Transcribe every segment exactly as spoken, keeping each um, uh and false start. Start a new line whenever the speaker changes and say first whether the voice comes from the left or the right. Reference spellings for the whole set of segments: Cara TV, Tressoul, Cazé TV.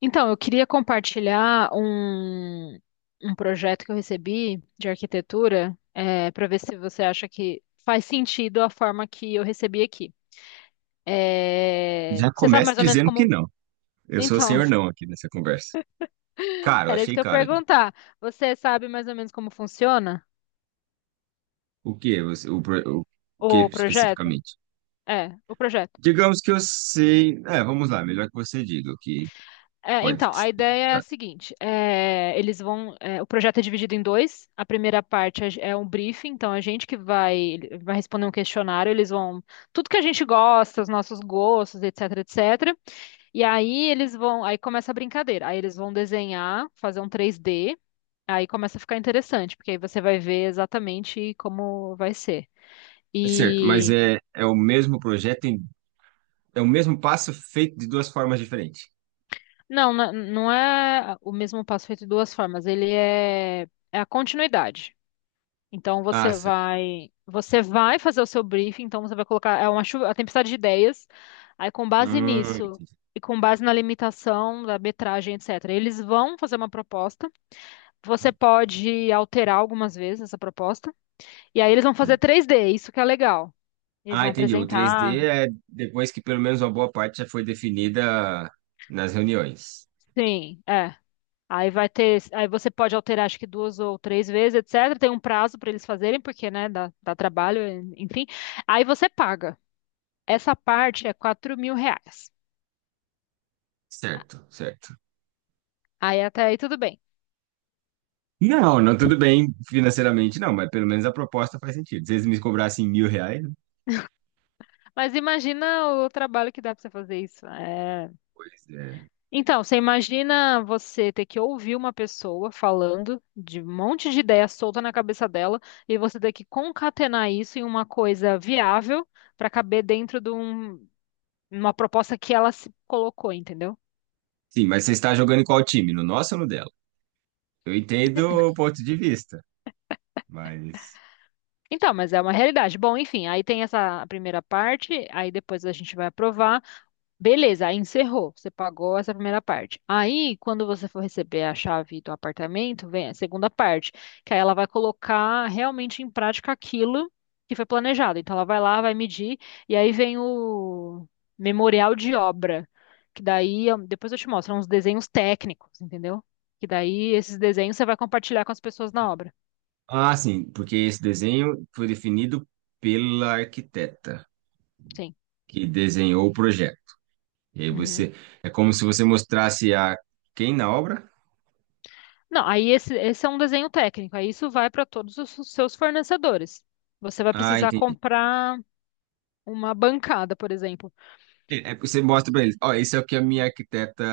left: Então, eu queria compartilhar um, um projeto que eu recebi de arquitetura, para ver se você acha que faz sentido a forma que eu recebi aqui. É,
right: Já
left: você sabe
right: começa
left: mais ou menos
right: dizendo que
left: como.
right: não. Eu sou o
left: Então,
right: senhor não aqui nessa conversa. Caro,
left: era isso
right: achei
left: que eu ia
right: caro. Já.
left: perguntar. Você sabe mais ou menos como funciona
right: O que você, o, pro- o, O que
left: o projeto?
right: especificamente?
left: É, o projeto.
right: Digamos que eu sei. É, vamos lá, melhor que você diga o que que
left: É,
right: pode
left: então,
right: ser.
left: a ideia é a seguinte: é, eles vão. É, o projeto é dividido em dois. A primeira parte é é um briefing, então a gente que vai, vai responder um questionário, eles vão. Tudo que a gente gosta, os nossos gostos, etc, etcetera. E aí eles vão. Aí começa a brincadeira. Aí eles vão desenhar, fazer um três D. Aí começa a ficar interessante, porque aí você vai ver exatamente como vai ser.
right: É certo, mas
left: E.
right: é, é o mesmo projeto, em, é o mesmo passo feito de duas formas diferentes.
left: Não, não, não é o mesmo passo feito de duas formas. Ele é, é a continuidade. Então
right: Ah,
left: você
right: saquei.
left: vai, você vai fazer o seu briefing, então você vai colocar é uma chuva, a tempestade de ideias. Aí com base
right: Hum,
left: nisso
right: entendi.
left: e com base na limitação da metragem, etcetera. Eles vão fazer uma proposta. Você pode alterar algumas vezes essa proposta. E aí eles vão fazer três D, isso que é legal. Eles
right: Ah,
left: vão
right: entendi. O três
left: apresentar.
right: d é depois que pelo menos uma boa parte já foi definida nas reuniões.
left: Sim, é. Aí vai ter, aí você pode alterar acho que duas ou três vezes, etcetera. Tem um prazo para eles fazerem, porque, né, dá, dá trabalho, enfim. Aí você paga. Essa parte é quatro mil reais.
right: Certo, certo.
left: Aí até aí tudo bem.
right: Não, não, tudo bem financeiramente, não, mas pelo menos a proposta faz sentido. Se eles me cobrassem mil reais,
left: Mas imagina o trabalho que dá pra você fazer isso. É.
right: pois é.
left: Então, você imagina você ter que ouvir uma pessoa falando de um monte de ideia solta na cabeça dela e você ter que concatenar isso em uma coisa viável pra caber dentro de um- uma proposta que ela se colocou, entendeu?
right: Sim, mas você está jogando em qual time? No nosso ou no dela? Eu entendo o ponto de vista, mas.
left: Então, mas é uma realidade. Bom, enfim, aí tem essa primeira parte, aí depois a gente vai aprovar. Beleza, aí encerrou. Você pagou essa primeira parte. Aí, quando você for receber a chave do apartamento, vem a segunda parte, que aí ela vai colocar realmente em prática aquilo que foi planejado. Então, ela vai lá, vai medir, e aí vem o memorial de obra, que daí, eu- depois eu te mostro, são uns desenhos técnicos, entendeu? Que daí, esses desenhos você vai compartilhar com as pessoas na obra.
right: Ah, sim, porque esse desenho foi definido pela arquiteta
left: Sim.
right: que desenhou o projeto. E aí
left: Uhum.
right: você. É como se você mostrasse a quem na obra?
left: Não, aí esse, esse é um desenho técnico, aí isso vai para todos os seus fornecedores. Você vai
right: Ah,
left: precisar
right: entendi.
left: comprar. Uma bancada, por exemplo.
right: É, é, porque você mostra para eles: ó, esse é o que a minha arquiteta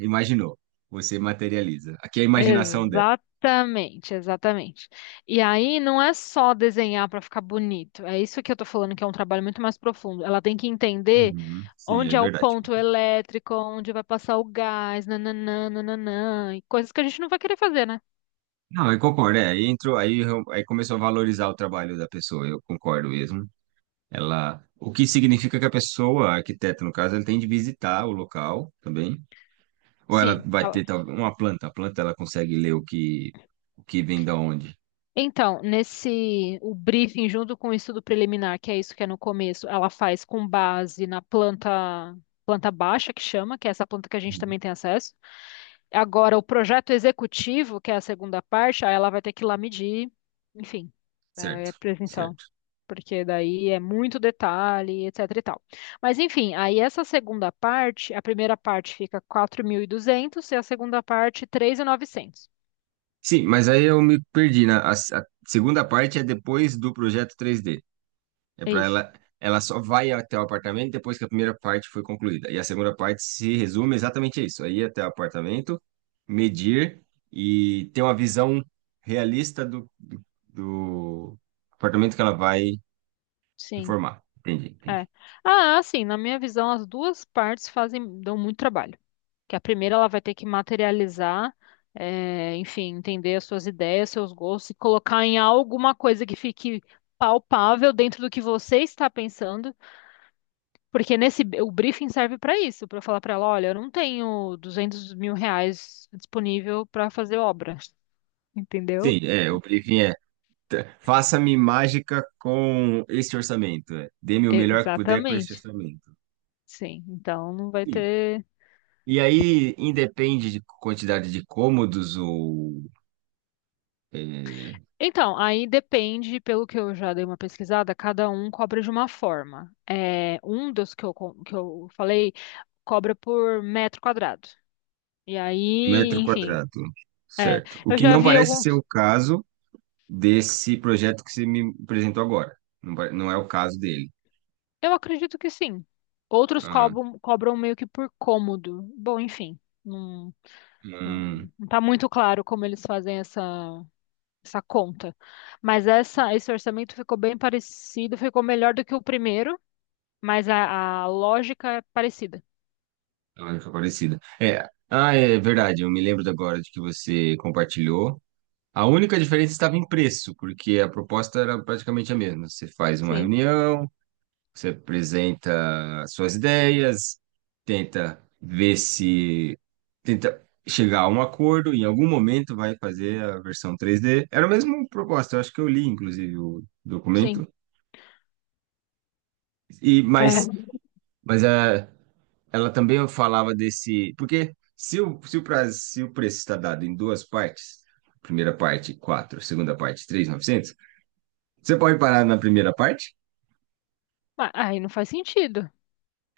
right: imaginou. Você materializa. Aqui é a imaginação.
left: Exatamente, exatamente. E aí não é só desenhar para ficar bonito. É isso que eu tô falando que é um trabalho muito mais profundo. Ela tem que entender
right: Uhum, sim,
left: onde
right: é
left: é o
right: verdade.
left: ponto elétrico, onde vai passar o gás, nananã, nananã, e coisas que a gente não vai querer fazer, né?
right: Não, eu concordo, é, aí entrou, aí, eu- aí começou a valorizar o trabalho da pessoa, eu concordo mesmo. Ela, o que significa que a pessoa, a arquiteta no caso, ela tem de visitar o local também, ou ela
left: Sim.
right: vai
left: ela-
right: ter tal- uma planta, a planta ela consegue ler o que, o que vem da onde.
left: Então, nesse o briefing junto com o estudo preliminar, que é isso que é no começo, ela faz com base na planta planta baixa que chama, que é essa planta que a gente
right: Uhum.
left: também tem acesso. Agora, o projeto executivo, que é a segunda parte, aí ela vai ter que ir lá medir, enfim,
right: Certo,
left: é presencial,
right: certo.
left: porque daí é muito detalhe, etc e tal. Mas, enfim, aí essa segunda parte, a primeira parte fica quatro mil e duzentos e a segunda parte três mil e novecentos.
right: Sim, mas aí eu me perdi, na, a a segunda parte é depois do projeto três D. É
left: É
right: para
left: isso,
right: ela, ela só vai até o apartamento depois que a primeira parte foi concluída. E a segunda parte se resume exatamente a isso: aí até o apartamento, medir e ter uma visão realista do, do, do apartamento que ela vai
left: sim,
right: reformar. Entendi,
left: é.
right: entendi.
left: Ah, sim, na minha visão, as duas partes fazem, dão muito trabalho. Que a primeira ela vai ter que materializar, eh, enfim, entender as suas ideias, seus gostos e colocar em alguma coisa que fique palpável dentro do que você está pensando, porque nesse o briefing serve para isso, para eu falar para ela, olha, eu não tenho duzentos mil reais disponível para fazer obra, entendeu?
right: Sim, é, o briefing é: t- faça-me mágica com esse orçamento. É. Dê-me o melhor que puder com esse
left: Exatamente.
right: orçamento.
left: Sim, então não vai
right: Sim.
left: ter.
right: E aí, independe de quantidade de cômodos ou é,
left: Então, aí depende, pelo que eu já dei uma pesquisada, cada um cobra de uma forma. É, um dos que eu, con- que eu falei cobra por metro quadrado. E aí,
right: metro
left: enfim,
right: quadrado,
left: é,
right: certo. O
left: eu
right: que
left: já
right: não
left: vi
right: parece ser
left: alguns,
right: o caso desse projeto que você me apresentou agora. Não, pare- não é o caso dele.
left: eu acredito que sim. Outros
right: Ah,
left: cobram, cobram meio que por cômodo. Bom, enfim, não, não,
right: hum,
left: não tá muito claro como eles fazem essa, essa conta. Mas essa, esse orçamento ficou bem parecido, ficou melhor do que o primeiro, mas a, a lógica é parecida.
right: lógica parecida. É, ah, é verdade, eu me lembro de agora de que você compartilhou. A única diferença estava em preço, porque a proposta era praticamente a mesma. Você faz uma
left: Sim,
right: reunião, você apresenta suas ideias, tenta ver se tenta chegar a um acordo, em algum momento vai fazer a versão três D. Era a mesma proposta, eu acho que eu li, inclusive, o
left: sim.
right: documento. E,
left: É,
right: mas mas a, ela também falava desse. Porque se o, se o, prazo, se o preço está dado em duas partes, primeira parte quatro, segunda parte três mil e novecentos. Você pode parar na primeira parte.
left: ma- aí não faz sentido,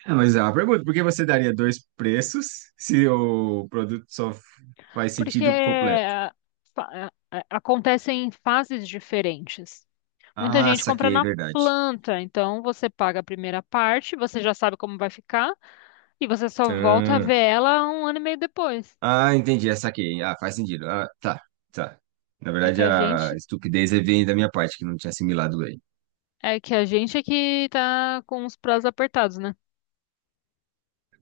right: É, mas é uma pergunta, por que você daria dois preços se o produto só faz
left: porque
right: sentido completo?
left: ah, fa- ah, ah, acontecem em fases diferentes. Muita
right: Ah,
left: gente compra
right: saquei,
left: na
right: verdade.
left: planta, então você paga a primeira parte, você já sabe como vai ficar e você só volta a
right: Ah,
left: ver ela um ano e meio depois.
right: ah, Entendi, é, saquei. Ah, faz sentido. Ah, tá, tá. Na
left: É que
right: verdade,
left: a
right: a
left: gente
right: estupidez aí vem da minha parte, que não tinha assimilado bem.
left: é que a gente é que tá com os prazos apertados, né?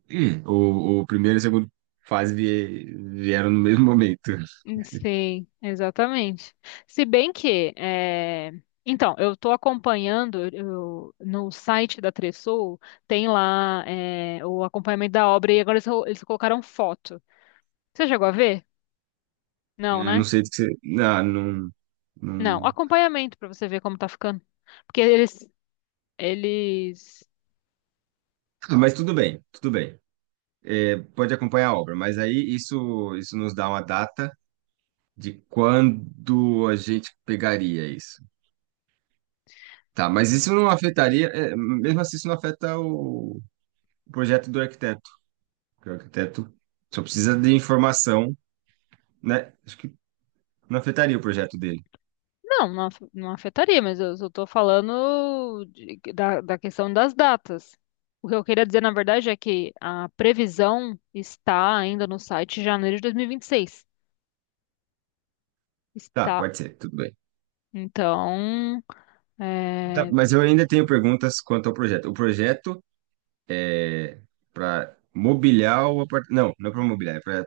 right: Hum, o, o primeiro e o segundo fase vie- vieram no mesmo momento.
left: Sim, exatamente. Se bem que, é, então, eu estou acompanhando eu- no site da Tressoul, tem lá é, o acompanhamento da obra e agora eles, eles colocaram foto. Você chegou a ver? Não,
right: Eu não
left: né?
right: sei do que você... Não, não,
left: Não,
right: não...
left: acompanhamento pra você ver como tá ficando. Porque eles, eles.
right: Ah, mas tudo bem, tudo bem. Pode acompanhar a obra, mas aí isso, isso nos dá uma data de quando a gente pegaria isso? Tá, mas isso não afetaria, é, mesmo assim, isso não afeta o, o projeto do arquiteto, porque o arquiteto só precisa de informação, né? Acho que não afetaria o projeto dele.
left: Não, não, af- não afetaria, mas eu só tô falando de- da, da questão das datas. O que eu queria dizer, na verdade, é que a previsão está ainda no site de janeiro de dois mil e e vinte e seis.
right: Tá,
left: Está.
right: pode ser, tudo bem.
left: Então,
right: Tá,
left: é,
right: mas eu ainda tenho perguntas quanto ao projeto. O projeto é para mobiliar o apartamento. Não, não é para mobiliar, é para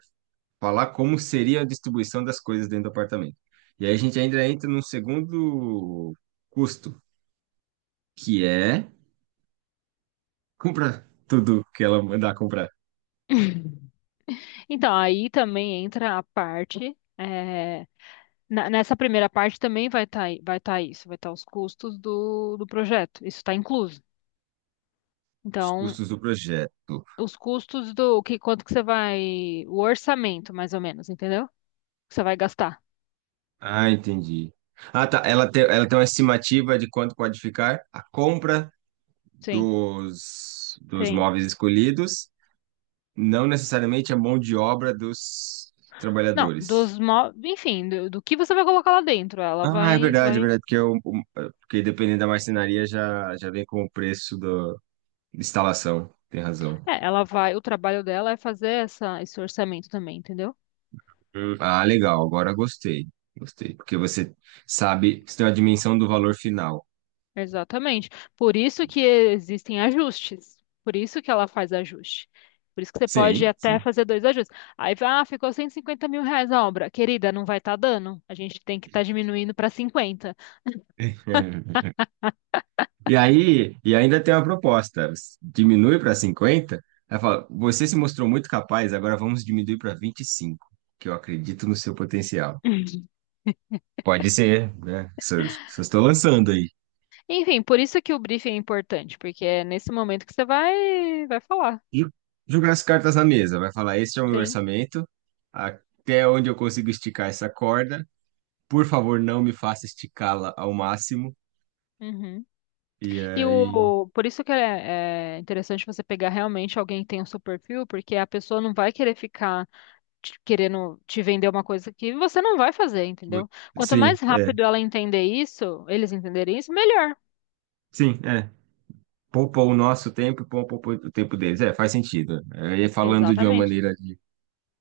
right: falar como seria a distribuição das coisas dentro do apartamento. E aí a gente ainda entra num segundo custo, que é compra tudo que ela mandar comprar.
left: Então, aí também entra a parte. É, na- nessa primeira parte também vai estar vai tá isso, vai estar os custos do, do projeto. Isso está incluso.
right: Os
left: Então,
right: custos do projeto.
left: os custos do que quanto que você vai, o orçamento mais ou menos, entendeu? Que você vai gastar.
right: Ah, entendi. Ah, tá. Ela tem, ela tem uma estimativa de quanto pode ficar a compra
left: Sim,
right: dos, dos
left: tem.
right: móveis escolhidos, não necessariamente a mão de obra dos
left: Não,
right: trabalhadores.
left: dos, mo- enfim, do, do que você vai colocar lá dentro, ela
right: Ah, é
left: vai,
right: verdade, é
left: vai,
right: verdade, porque, eu, porque dependendo da marcenaria já, já vem com o preço da instalação. Tem razão.
left: é, ela vai, o trabalho dela é fazer essa, esse orçamento também, entendeu?
right: Hum. Ah, legal, agora gostei. Gostei, porque você sabe, você tem uma dimensão do valor final.
left: Exatamente. Por isso que existem ajustes. Por isso que ela faz ajuste. Por isso que você pode
right: Sim,
left: até
right: sim.
left: fazer dois ajustes. Aí, ah, ficou cento e cinquenta mil reais a obra. Querida, não vai estar dando. A gente tem que estar diminuindo para cinquenta.
right: E aí, e ainda tem uma proposta, diminui para cinquenta aí fala, você se mostrou muito capaz, agora vamos diminuir para vinte e cinco que eu acredito no seu potencial. Pode ser, né? Só, só estou lançando aí.
left: Enfim, por isso que o briefing é importante, porque é nesse momento que você vai, vai falar.
right: Ju- Jogar as cartas na mesa, vai falar, este é o meu
left: Sim.
right: orçamento, até onde eu consigo esticar essa corda, por favor, não me faça esticá-la ao máximo,
left: Uhum.
right: e
left: E
right: aí...
left: o, por isso que é, é interessante você pegar realmente alguém que tem o seu perfil, porque a pessoa não vai querer ficar te- querendo te vender uma coisa que você não vai fazer, entendeu? Quanto mais
right: Sim, é,
left: rápido ela entender isso, eles entenderem isso, melhor.
right: sim, é, poupou o nosso tempo e poupou o tempo deles. É, faz sentido. É, falando de uma
left: Exatamente.
right: maneira de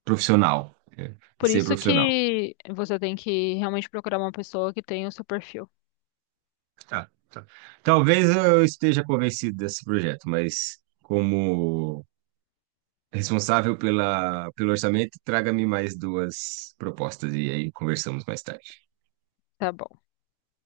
right: profissional, é, de
left: Por
right: ser
left: isso
right: profissional.
left: que você tem que realmente procurar uma pessoa que tenha o seu perfil.
right: Tá, tá. Talvez eu esteja convencido desse projeto, mas como responsável pela, pelo orçamento, traga-me mais duas propostas e aí conversamos mais tarde.
left: Tá bom.